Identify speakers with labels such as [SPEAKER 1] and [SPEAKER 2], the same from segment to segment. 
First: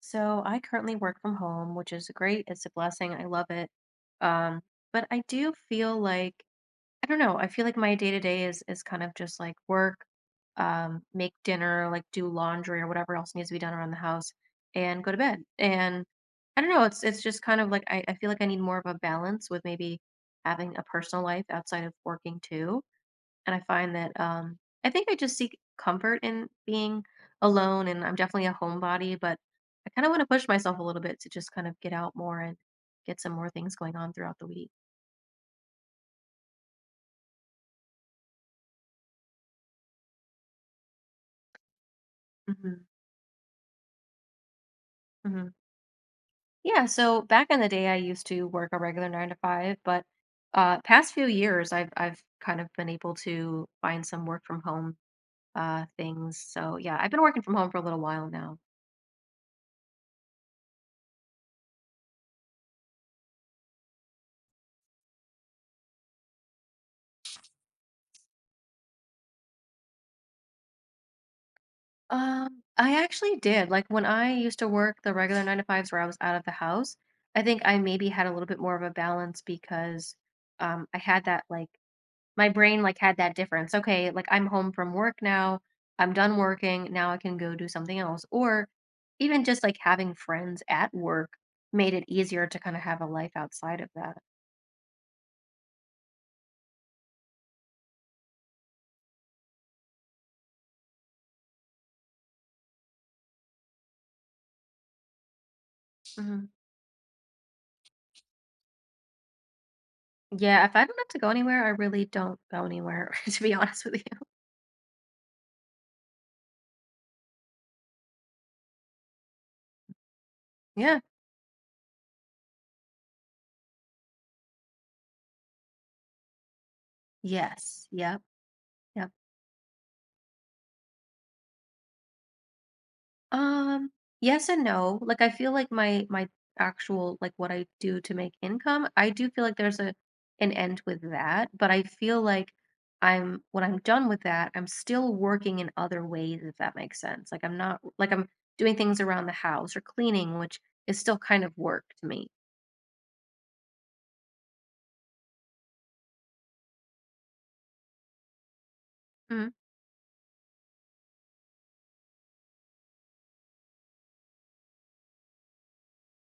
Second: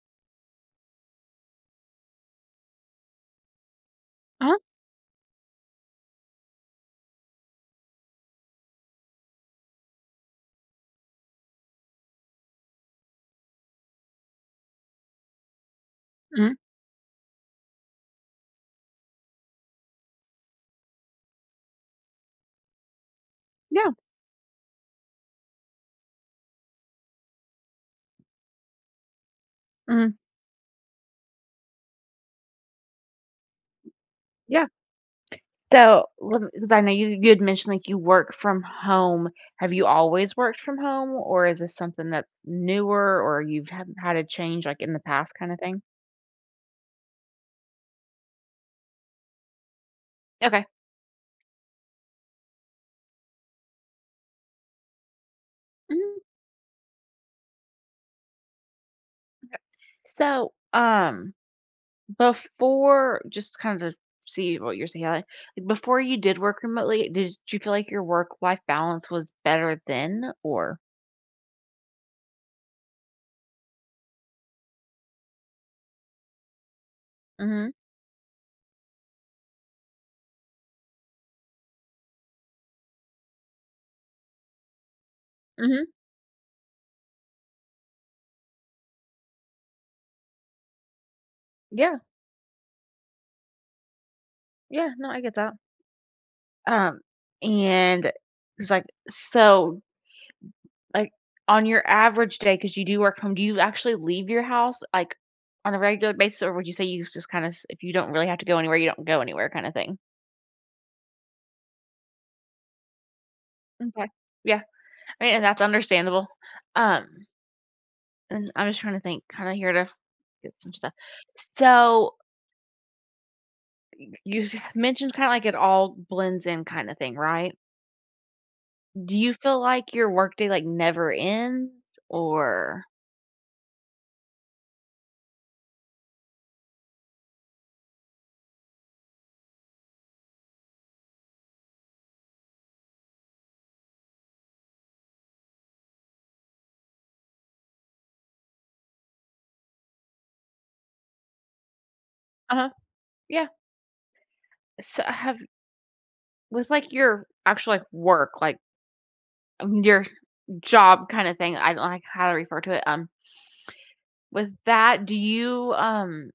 [SPEAKER 1] So I currently work from home, which is great. It's a blessing. I love it.
[SPEAKER 2] Uh-huh,
[SPEAKER 1] Um, but I do feel like I don't know. I feel like my day to day is kind of just like work, make dinner, like do laundry or whatever else needs to be done around the house, and go to bed. And
[SPEAKER 2] mhm,
[SPEAKER 1] I don't know. It's just kind of like I feel like I need more of a balance with maybe having a personal life outside of working too, and I
[SPEAKER 2] yeah,
[SPEAKER 1] find that I think I just seek comfort in being alone, and I'm definitely a homebody, but I kind of
[SPEAKER 2] mhm,
[SPEAKER 1] want to push myself a little bit to just kind of get out more and get some more things going on throughout the
[SPEAKER 2] yeah.
[SPEAKER 1] week.
[SPEAKER 2] So, because I know you had mentioned, like, you work from home. Have you always worked from home, or is this something that's
[SPEAKER 1] hmm
[SPEAKER 2] newer, or you've had a change, like, in the past
[SPEAKER 1] hmm
[SPEAKER 2] kinda thing?
[SPEAKER 1] Yeah. So back in the day, I used to work a regular nine to five, but
[SPEAKER 2] Okay.
[SPEAKER 1] past few years, I've kind of been able to find some work from home
[SPEAKER 2] Mhm,
[SPEAKER 1] things. So yeah, I've been working from home for a little while now.
[SPEAKER 2] okay. So, before just kind of to see what you're saying, like, before you did work remotely, did you feel like your work-life balance was better then, or
[SPEAKER 1] I actually did. Like when I used to work the regular nine to fives where I was out of the house, I think
[SPEAKER 2] Mhm,
[SPEAKER 1] I maybe had a little bit more of a balance because I had that like my brain like had that difference. Okay, like I'm home from work now,
[SPEAKER 2] mhm.
[SPEAKER 1] I'm done working, now I can go do something else. Or even just like having friends at work made
[SPEAKER 2] Yeah,
[SPEAKER 1] it easier to kind of have a life outside of that.
[SPEAKER 2] yeah, no, I get that. Um, and it's like, so, like, on your average day, because you do work from, home, do you actually leave your house like on a regular basis,
[SPEAKER 1] Mhm.
[SPEAKER 2] or would you say you just kind of, if you don't really have to go anywhere, you don't go anywhere, kind of thing?
[SPEAKER 1] Yeah, if I don't have to go anywhere, I really don't go anywhere, to be honest with
[SPEAKER 2] Okay,
[SPEAKER 1] you.
[SPEAKER 2] yeah, I mean, and that's understandable. Um, and I'm just trying to think, kind of here to get some stuff.
[SPEAKER 1] Yeah.
[SPEAKER 2] So you mentioned kind of like it all blends in, kind of thing, right?
[SPEAKER 1] Yes. Yep. Yep.
[SPEAKER 2] Do you feel like your workday like never ends, or?
[SPEAKER 1] Um, yes and no. Like I feel like my actual like what I do to make income, I do feel like there's a an end with that, but I feel like I'm when I'm done with that, I'm still working in other ways if that makes sense. Like I'm not like I'm doing things around the house or cleaning, which is still kind of work to me.
[SPEAKER 2] Uh huh. Yeah. So have With, like, your actual, like, work, like,
[SPEAKER 1] Mm,
[SPEAKER 2] your job kinda thing, I don't like how to refer to it, with that, do you,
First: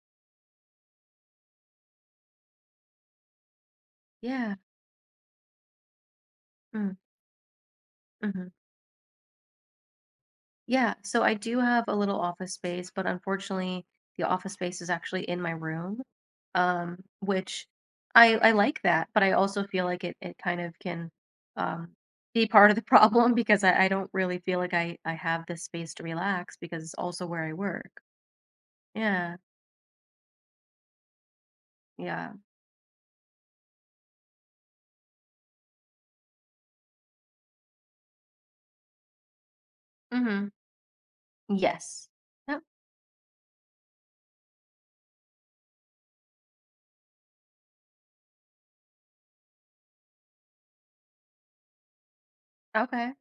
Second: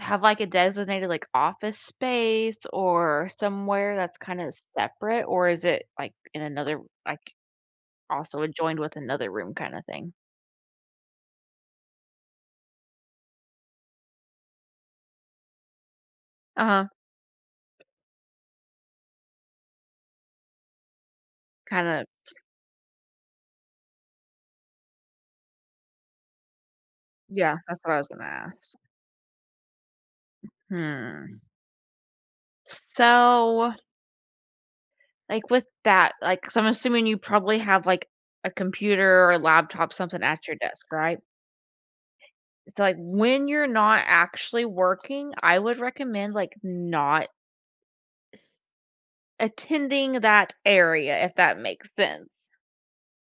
[SPEAKER 2] have, like, a designated, like, office space or somewhere that's kinda
[SPEAKER 1] yeah.
[SPEAKER 2] separate, or is it, like, in another
[SPEAKER 1] Mm,
[SPEAKER 2] like, also
[SPEAKER 1] mhm.
[SPEAKER 2] adjoined with another room kinda thing?
[SPEAKER 1] Yeah, so I do have a little office space, but unfortunately, the office space is actually in my room,
[SPEAKER 2] Uh-huh,
[SPEAKER 1] which I like that, but I also feel like it kind of can um,
[SPEAKER 2] kinda
[SPEAKER 1] be part of the problem because I don't really feel like I have this space to relax because it's also where I
[SPEAKER 2] yeah, that's
[SPEAKER 1] work.
[SPEAKER 2] what I was gonna ask.
[SPEAKER 1] Yeah,
[SPEAKER 2] Hmm.
[SPEAKER 1] yeah.
[SPEAKER 2] So, like, with that, like so, 'cause I'm assuming you probably have, like, a computer or laptop, something
[SPEAKER 1] Mm-hmm.
[SPEAKER 2] at your desk, right?
[SPEAKER 1] Yes. Yep.
[SPEAKER 2] So like when you're not actually working, I would recommend like not s- attending that area if that makes sense.
[SPEAKER 1] Okay.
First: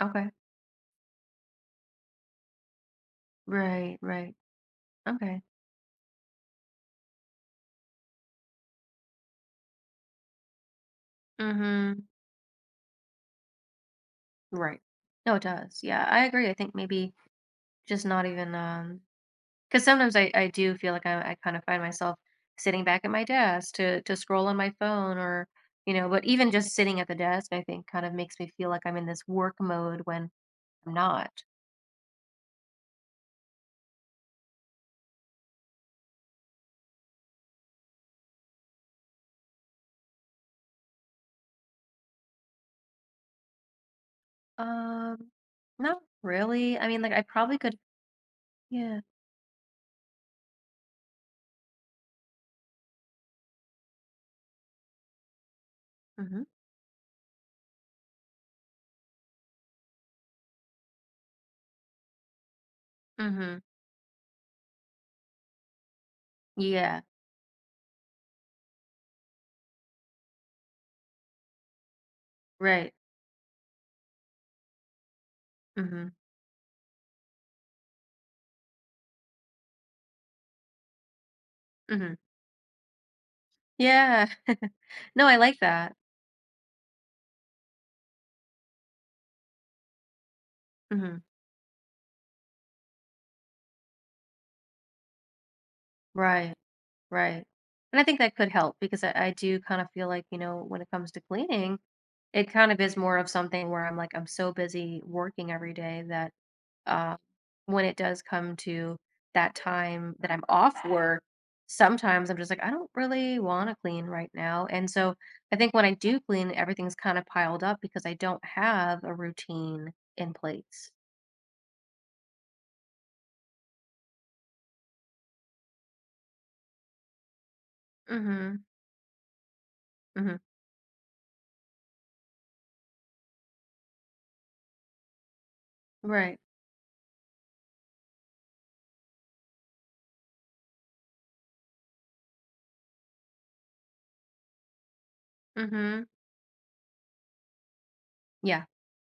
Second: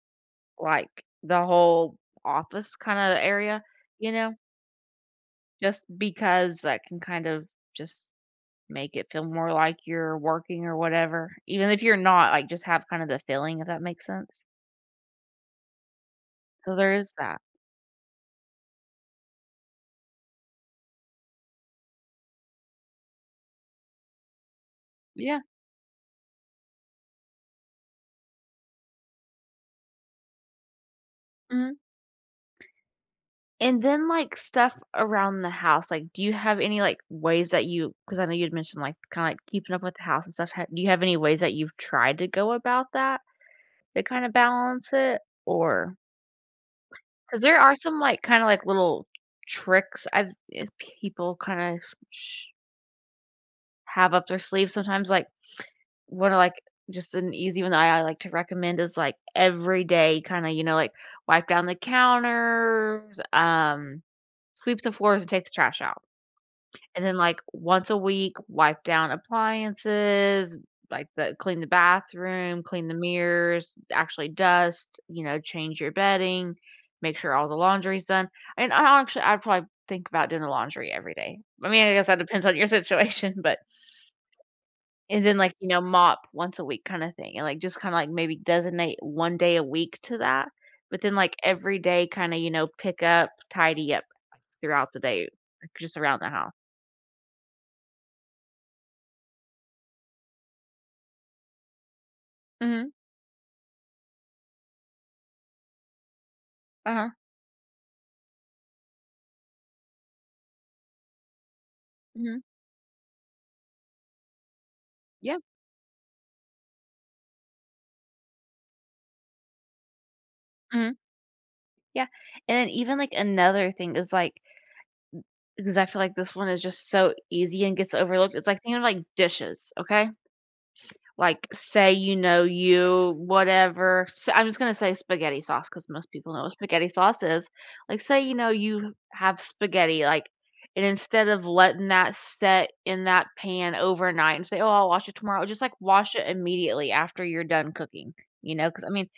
[SPEAKER 1] Okay.
[SPEAKER 2] Like the whole office kind of area,
[SPEAKER 1] Right.
[SPEAKER 2] you know,
[SPEAKER 1] Right. Okay.
[SPEAKER 2] just because that can kind of just make it feel more like you're working or whatever. Even if you're
[SPEAKER 1] Mm-hmm.
[SPEAKER 2] not, like just have kind of the feeling if that makes sense.
[SPEAKER 1] Right. No, it does. Yeah, I agree. I think
[SPEAKER 2] So there
[SPEAKER 1] maybe
[SPEAKER 2] is that.
[SPEAKER 1] just not even because sometimes I do feel like I kind of find myself sitting back at my desk to scroll on my phone
[SPEAKER 2] Yeah.
[SPEAKER 1] or you know, but even just sitting at the desk, I think kind of makes me feel like I'm in this work mode when I'm not.
[SPEAKER 2] And then, like, stuff around the house, like, do you have any, like, ways that you? Because I know you'd mentioned, like, kinda, like, keeping up with the house and stuff, ha do you have any ways that you've tried to go about that to kinda balance it?
[SPEAKER 1] Um,
[SPEAKER 2] Or
[SPEAKER 1] Not really. I mean, like I
[SPEAKER 2] because
[SPEAKER 1] probably
[SPEAKER 2] there are
[SPEAKER 1] could.
[SPEAKER 2] some, like, kinda, like,
[SPEAKER 1] Yeah.
[SPEAKER 2] little tricks as people kinda sh have up their sleeves sometimes, like, one of,
[SPEAKER 1] Mm-hmm.
[SPEAKER 2] like just an easy one that I like to recommend is, like, every day kinda, you know, like, wipe down the counters,
[SPEAKER 1] Mm-hmm.
[SPEAKER 2] sweep the floors, and take the trash out.
[SPEAKER 1] Yeah.
[SPEAKER 2] And then like once a week, wipe down appliances, like the clean the bathroom, clean
[SPEAKER 1] Right.
[SPEAKER 2] the mirrors, actually dust, you know, change your
[SPEAKER 1] Mm-hmm.
[SPEAKER 2] bedding, make sure all the laundry's done. And I actually, I'd probably think about doing the laundry every day. I mean, I guess
[SPEAKER 1] Mm-hmm.
[SPEAKER 2] that depends on your situation, but
[SPEAKER 1] Yeah.
[SPEAKER 2] and
[SPEAKER 1] No, I
[SPEAKER 2] then like,
[SPEAKER 1] like
[SPEAKER 2] you know,
[SPEAKER 1] that.
[SPEAKER 2] mop once a week kind of thing. And like just kind of like maybe designate one day a week to that. But then
[SPEAKER 1] Mm-hmm.
[SPEAKER 2] like every day kind of, you know, pick up, tidy up like, throughout the day, like, just around the
[SPEAKER 1] Right.
[SPEAKER 2] house.
[SPEAKER 1] Right. And I think that could help because I do kind of feel like, you know, when it comes to cleaning, it kind of
[SPEAKER 2] Mhm.
[SPEAKER 1] is more of something where I'm like, I'm so busy working every day that,
[SPEAKER 2] Uh-huh.
[SPEAKER 1] uh, when it does come to that time that I'm off work, sometimes I'm
[SPEAKER 2] Mhm.
[SPEAKER 1] just like, I don't really want to clean right now. And so
[SPEAKER 2] Yeah,
[SPEAKER 1] I think when I do clean, everything's kind of piled up because I don't have a routine in place.
[SPEAKER 2] mhm, yeah, and then even, like, another thing is, like because I feel like this one is just so easy and gets overlooked, it's,
[SPEAKER 1] Mm-hmm.
[SPEAKER 2] like, thinking of, like, dishes, okay?
[SPEAKER 1] Mm-hmm.
[SPEAKER 2] Like, say, you know, you whatever I'm just gonna say spaghetti sauce because most people
[SPEAKER 1] Right.
[SPEAKER 2] know what spaghetti sauce is. Like, say, you know, you have spaghetti, like, and instead of letting that set in that pan overnight and say, "Oh, I'll wash it tomorrow," just, like,
[SPEAKER 1] Mm-hmm.
[SPEAKER 2] wash it immediately after you're done cooking, you
[SPEAKER 1] Yeah.
[SPEAKER 2] know, because I mean,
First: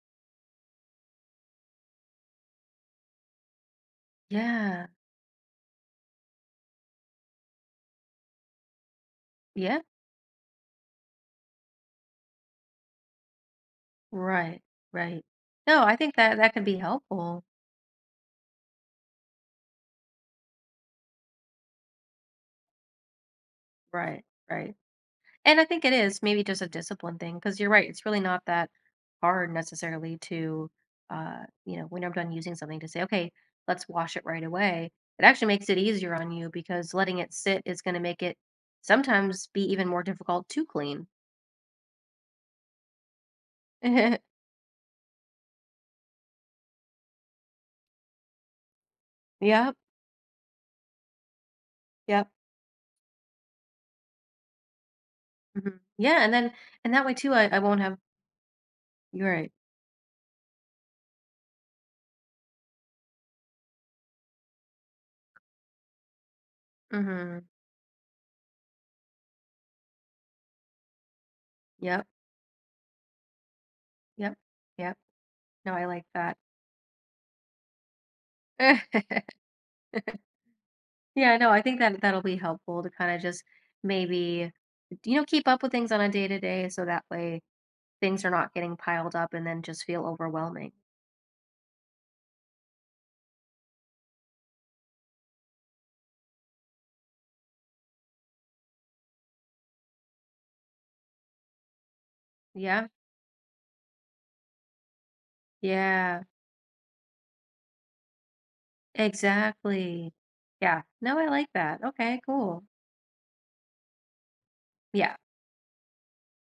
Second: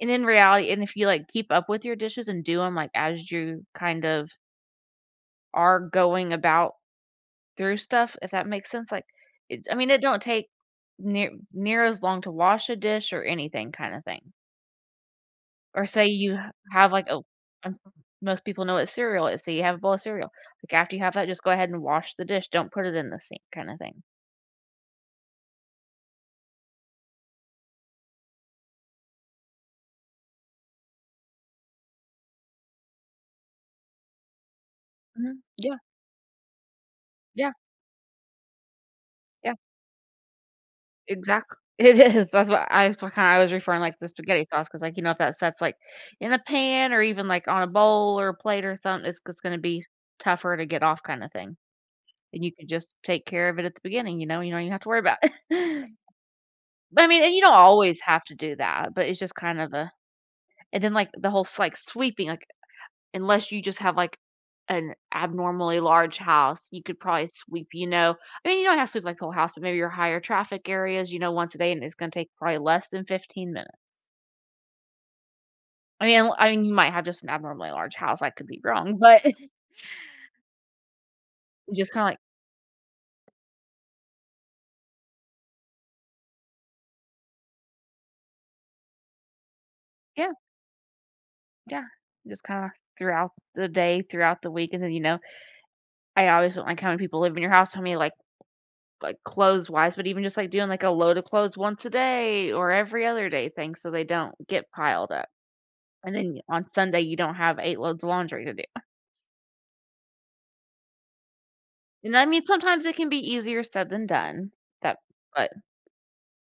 [SPEAKER 2] and in reality and if you, like, keep up with your dishes and do them like, as you kind of
[SPEAKER 1] Yeah.
[SPEAKER 2] are going about through stuff, if that makes sense, like, it's I
[SPEAKER 1] Yeah.
[SPEAKER 2] mean, it don't take near as long to wash a dish or anything kinda thing.
[SPEAKER 1] Right. Right. No,
[SPEAKER 2] Or
[SPEAKER 1] I
[SPEAKER 2] say
[SPEAKER 1] think that
[SPEAKER 2] you ha
[SPEAKER 1] that could be
[SPEAKER 2] have, like, a,
[SPEAKER 1] helpful.
[SPEAKER 2] um, most people know what cereal is, say you have a bowl of cereal. Like, after you have that, just go ahead and wash the dish, don't put it in the sink kinda thing.
[SPEAKER 1] Right. Right. And I think it is maybe just a discipline thing because you're right. It's really not that hard necessarily to, you know, when I'm done using something to say, okay, let's wash it right away. It
[SPEAKER 2] Mhm.
[SPEAKER 1] actually makes
[SPEAKER 2] Yeah,
[SPEAKER 1] it easier on you because letting it
[SPEAKER 2] yeah,
[SPEAKER 1] sit is going to make it sometimes
[SPEAKER 2] yeah.
[SPEAKER 1] be even more difficult to clean.
[SPEAKER 2] Exactly. It is, that's what I was kind of, I was referring, like, the spaghetti sauce because, like, you know, if that sets, like, in a pan or even, like, on a bowl or a plate or something, it's gonna
[SPEAKER 1] Yep,
[SPEAKER 2] be tougher to get off kinda thing,
[SPEAKER 1] yep.
[SPEAKER 2] and you can just take care of it at the beginning, you know? You don't even have to worry about
[SPEAKER 1] Mhm.
[SPEAKER 2] it.
[SPEAKER 1] Yeah, and then and
[SPEAKER 2] But,
[SPEAKER 1] that
[SPEAKER 2] I
[SPEAKER 1] way
[SPEAKER 2] mean,
[SPEAKER 1] too,
[SPEAKER 2] and you
[SPEAKER 1] I,
[SPEAKER 2] don't
[SPEAKER 1] I won't have.
[SPEAKER 2] always have to do that, but it's
[SPEAKER 1] You're
[SPEAKER 2] just
[SPEAKER 1] right.
[SPEAKER 2] kind of a, and then, like, the whole s like, sweeping, like, unless you just have, like, an abnormally large house, you could probably
[SPEAKER 1] hmm
[SPEAKER 2] sweep, you know, I mean, you don't have to sweep, like, the whole house, but maybe your higher traffic areas, you know, once a day, and it's
[SPEAKER 1] Yep,
[SPEAKER 2] gonna take probably less than 15 minutes.
[SPEAKER 1] yep, yep. No, I like
[SPEAKER 2] I mean
[SPEAKER 1] that.
[SPEAKER 2] I mean, you might have just an abnormally large house, I could be wrong, but
[SPEAKER 1] Yeah, no, I think
[SPEAKER 2] just
[SPEAKER 1] that
[SPEAKER 2] kinda like
[SPEAKER 1] that'll be helpful to kind of just maybe, you know, keep up with things on a day to day so that way things are not getting piled up and then just feel
[SPEAKER 2] yeah,
[SPEAKER 1] overwhelming.
[SPEAKER 2] yeah, just kinda throughout the day, throughout the week, and then, you know, I always don't like how many people live in your house, how many, like, clothes-wise, but even just, like, doing, like, a load of clothes once a day or
[SPEAKER 1] Yeah.
[SPEAKER 2] every other day thing so they don't get piled up. And
[SPEAKER 1] Yeah.
[SPEAKER 2] then y on Sunday, you don't have 8 loads of laundry to do.
[SPEAKER 1] Exactly. Yeah. No, I like that.
[SPEAKER 2] And
[SPEAKER 1] Okay,
[SPEAKER 2] I mean,
[SPEAKER 1] cool.
[SPEAKER 2] sometimes it can be easier said than done. That
[SPEAKER 1] Yeah.
[SPEAKER 2] but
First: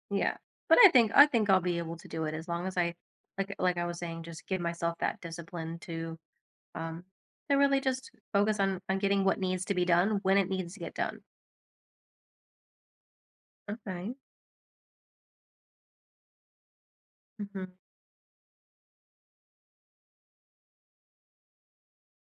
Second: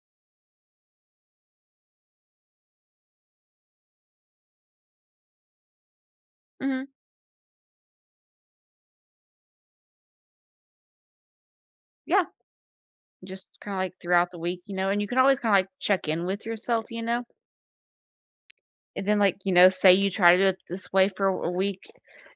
[SPEAKER 1] Yeah. But I think I'll be able to do it as long as I like I was saying, just give myself that discipline
[SPEAKER 2] Mhm,
[SPEAKER 1] um to really just focus on getting what needs to be done when it needs to get done.
[SPEAKER 2] yeah, just kinda, like,
[SPEAKER 1] Okay.
[SPEAKER 2] throughout the week, you know, and you can always kinda, like, check in with yourself, you know?
[SPEAKER 1] hmm
[SPEAKER 2] And then, like, you know, say you try to do it this way for a week,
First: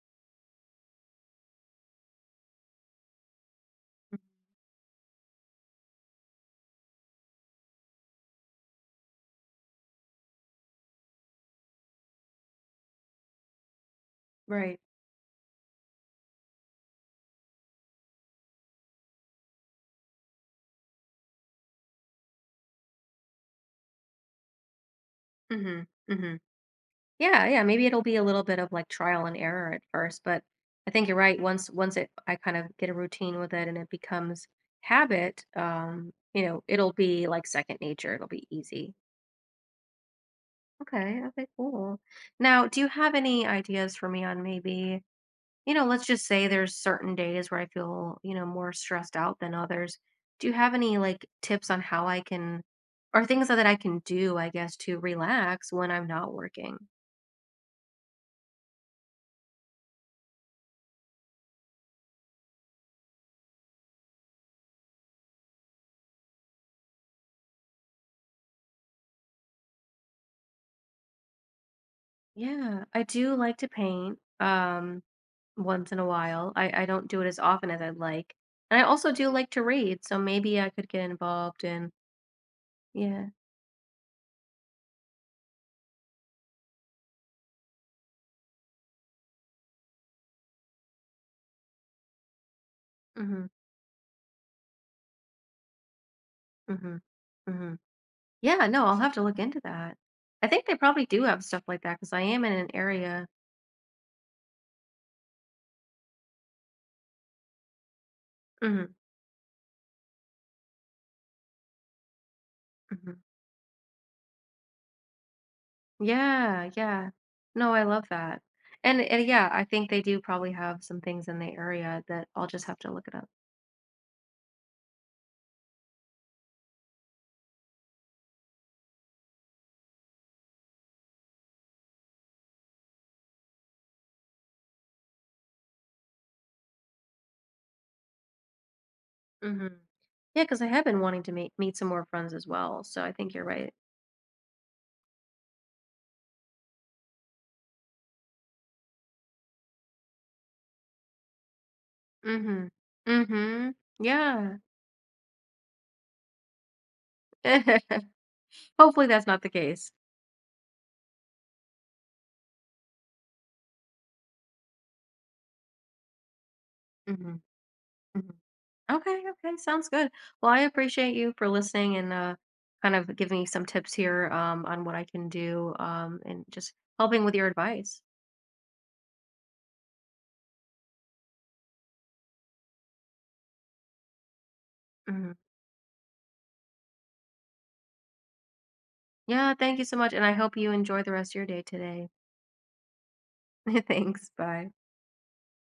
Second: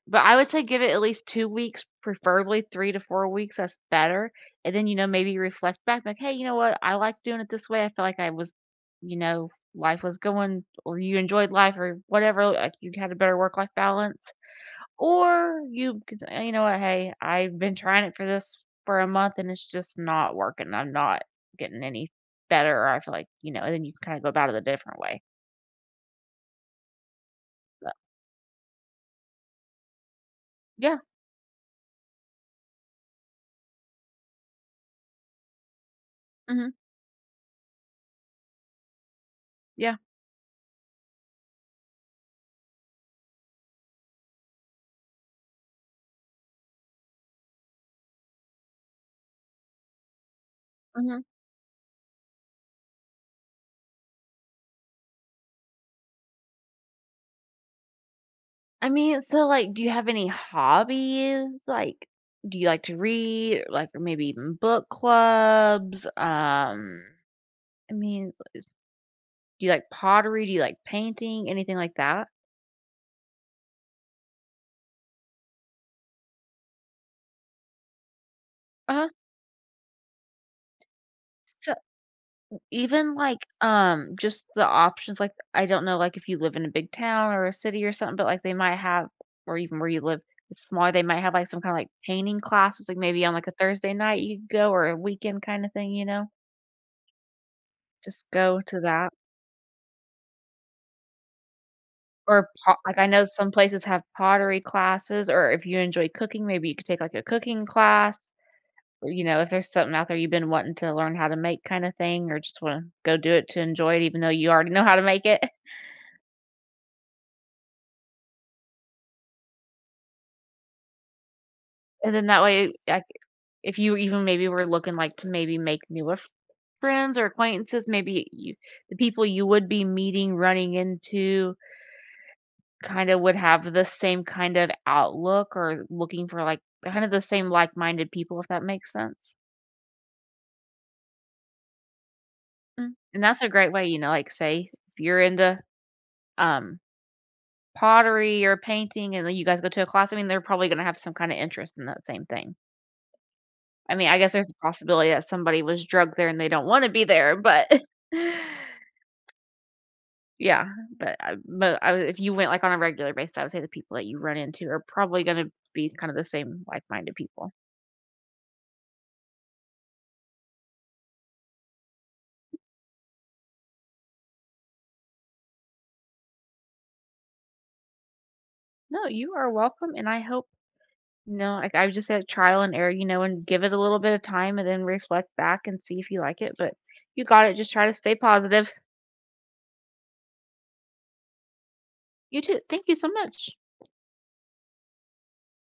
[SPEAKER 2] but I would say give it at least 2 weeks, preferably 3 to 4 weeks, that's better. And then, you know, maybe reflect back, like, "Hey, you know what? I like doing it this way. I feel like I was, you know, life was going or you enjoyed life or whatever, like, you had a better work-life balance."
[SPEAKER 1] Right.
[SPEAKER 2] Or you could say, "You know what? Hey, I've been trying it for this for a month and it's just not working. I'm not getting any better." Or I feel like, you know, and then you can kind of go about it a different way.
[SPEAKER 1] hmm hmm Yeah, yeah, maybe
[SPEAKER 2] But
[SPEAKER 1] it'll be a little bit of like trial and error at first, but I
[SPEAKER 2] yeah.
[SPEAKER 1] think you're right. Once once it I kind of get a routine with it and it becomes habit, you know,
[SPEAKER 2] Mhm.
[SPEAKER 1] it'll be like second nature. It'll be easy.
[SPEAKER 2] Yeah.
[SPEAKER 1] Okay, okay, cool. Now, do you have any ideas for me on maybe, you know, let's just say there's certain days where I feel, you know, more stressed out than others. Do you have any
[SPEAKER 2] Mhm.
[SPEAKER 1] like tips on how I can or things that I can do, I guess, to relax when I'm not working?
[SPEAKER 2] I mean, so like, do you have any hobbies? Like, do you like to read? Like, or maybe even book clubs? I mean, do you like pottery? Do you like painting? Anything like that?
[SPEAKER 1] Yeah, I do like to paint, once in a while. I don't do it as often as I'd like. And I
[SPEAKER 2] Uh huh.
[SPEAKER 1] also do like to read, so maybe I could get involved in
[SPEAKER 2] Even,
[SPEAKER 1] yeah.
[SPEAKER 2] like, just the options, like, I don't know, like, if you live in a big town or a city or something, but, like, they might have or even where you live is smaller, they might have, like, some kinda, like, painting classes, like, maybe on, like,
[SPEAKER 1] Mhm.
[SPEAKER 2] a Thursday night you could go or a weekend kinda thing, you know?
[SPEAKER 1] Mhm. Mhm.
[SPEAKER 2] Just go
[SPEAKER 1] Yeah,
[SPEAKER 2] to
[SPEAKER 1] no, I'll
[SPEAKER 2] that.
[SPEAKER 1] have to look into that. I think they probably do have stuff like that because I am
[SPEAKER 2] Or
[SPEAKER 1] in an
[SPEAKER 2] po like, I know
[SPEAKER 1] area.
[SPEAKER 2] some places have pottery classes, or if you enjoy cooking, maybe you could take, like, a cooking class,
[SPEAKER 1] Mhm.
[SPEAKER 2] or, you know, if there's something out there you've been wanting to learn how to make kinda thing or just wanna
[SPEAKER 1] Mhm.
[SPEAKER 2] go do it to enjoy it even though you already know how to make it.
[SPEAKER 1] Yeah, yeah. No, I love that. And yeah, I think they do probably have some things in the area
[SPEAKER 2] And then
[SPEAKER 1] that
[SPEAKER 2] that
[SPEAKER 1] I'll just
[SPEAKER 2] way,
[SPEAKER 1] have to
[SPEAKER 2] I
[SPEAKER 1] look it up.
[SPEAKER 2] if you even maybe were looking, like, to maybe make newer f friends or acquaintances, maybe you the people you would be meeting, running into, kinda would have the same kind of outlook or looking for, like, kind of the same like-minded people, if that makes sense.
[SPEAKER 1] Mhm. Yeah, because I have been wanting to meet some more friends as well,
[SPEAKER 2] Mm.
[SPEAKER 1] so I
[SPEAKER 2] And
[SPEAKER 1] think
[SPEAKER 2] that's
[SPEAKER 1] you're
[SPEAKER 2] a great
[SPEAKER 1] right.
[SPEAKER 2] way, you know, like, say, if you're into, um, pottery or painting and then you guys go to a class, I mean, they're probably gonna have some kinda interest in that same thing.
[SPEAKER 1] Mhm. Mhm.
[SPEAKER 2] I mean, I guess there's
[SPEAKER 1] Yeah.
[SPEAKER 2] a possibility that somebody was drugged there and they don't wanna be there, but
[SPEAKER 1] Hopefully, that's not the case.
[SPEAKER 2] Yeah, but I if you went, like, on a regular basis, I would say the people that you run into are probably gonna be kind of the same like-minded
[SPEAKER 1] Mhm,
[SPEAKER 2] people.
[SPEAKER 1] mhm. Okay, okay, sounds good. Well, I appreciate you for listening and, kind of giving me some tips here, on what I can do, and just helping with your advice.
[SPEAKER 2] No, you are welcome, and I hope, no, like, I just said trial and error, you know, and give it a little bit of time and then
[SPEAKER 1] Mhm.
[SPEAKER 2] reflect back and see if you like it, but you got it, just try to stay positive.
[SPEAKER 1] Yeah, thank you so much, and I hope you enjoy the rest of your day today.
[SPEAKER 2] You too. Thank you so much.
[SPEAKER 1] Thanks, bye.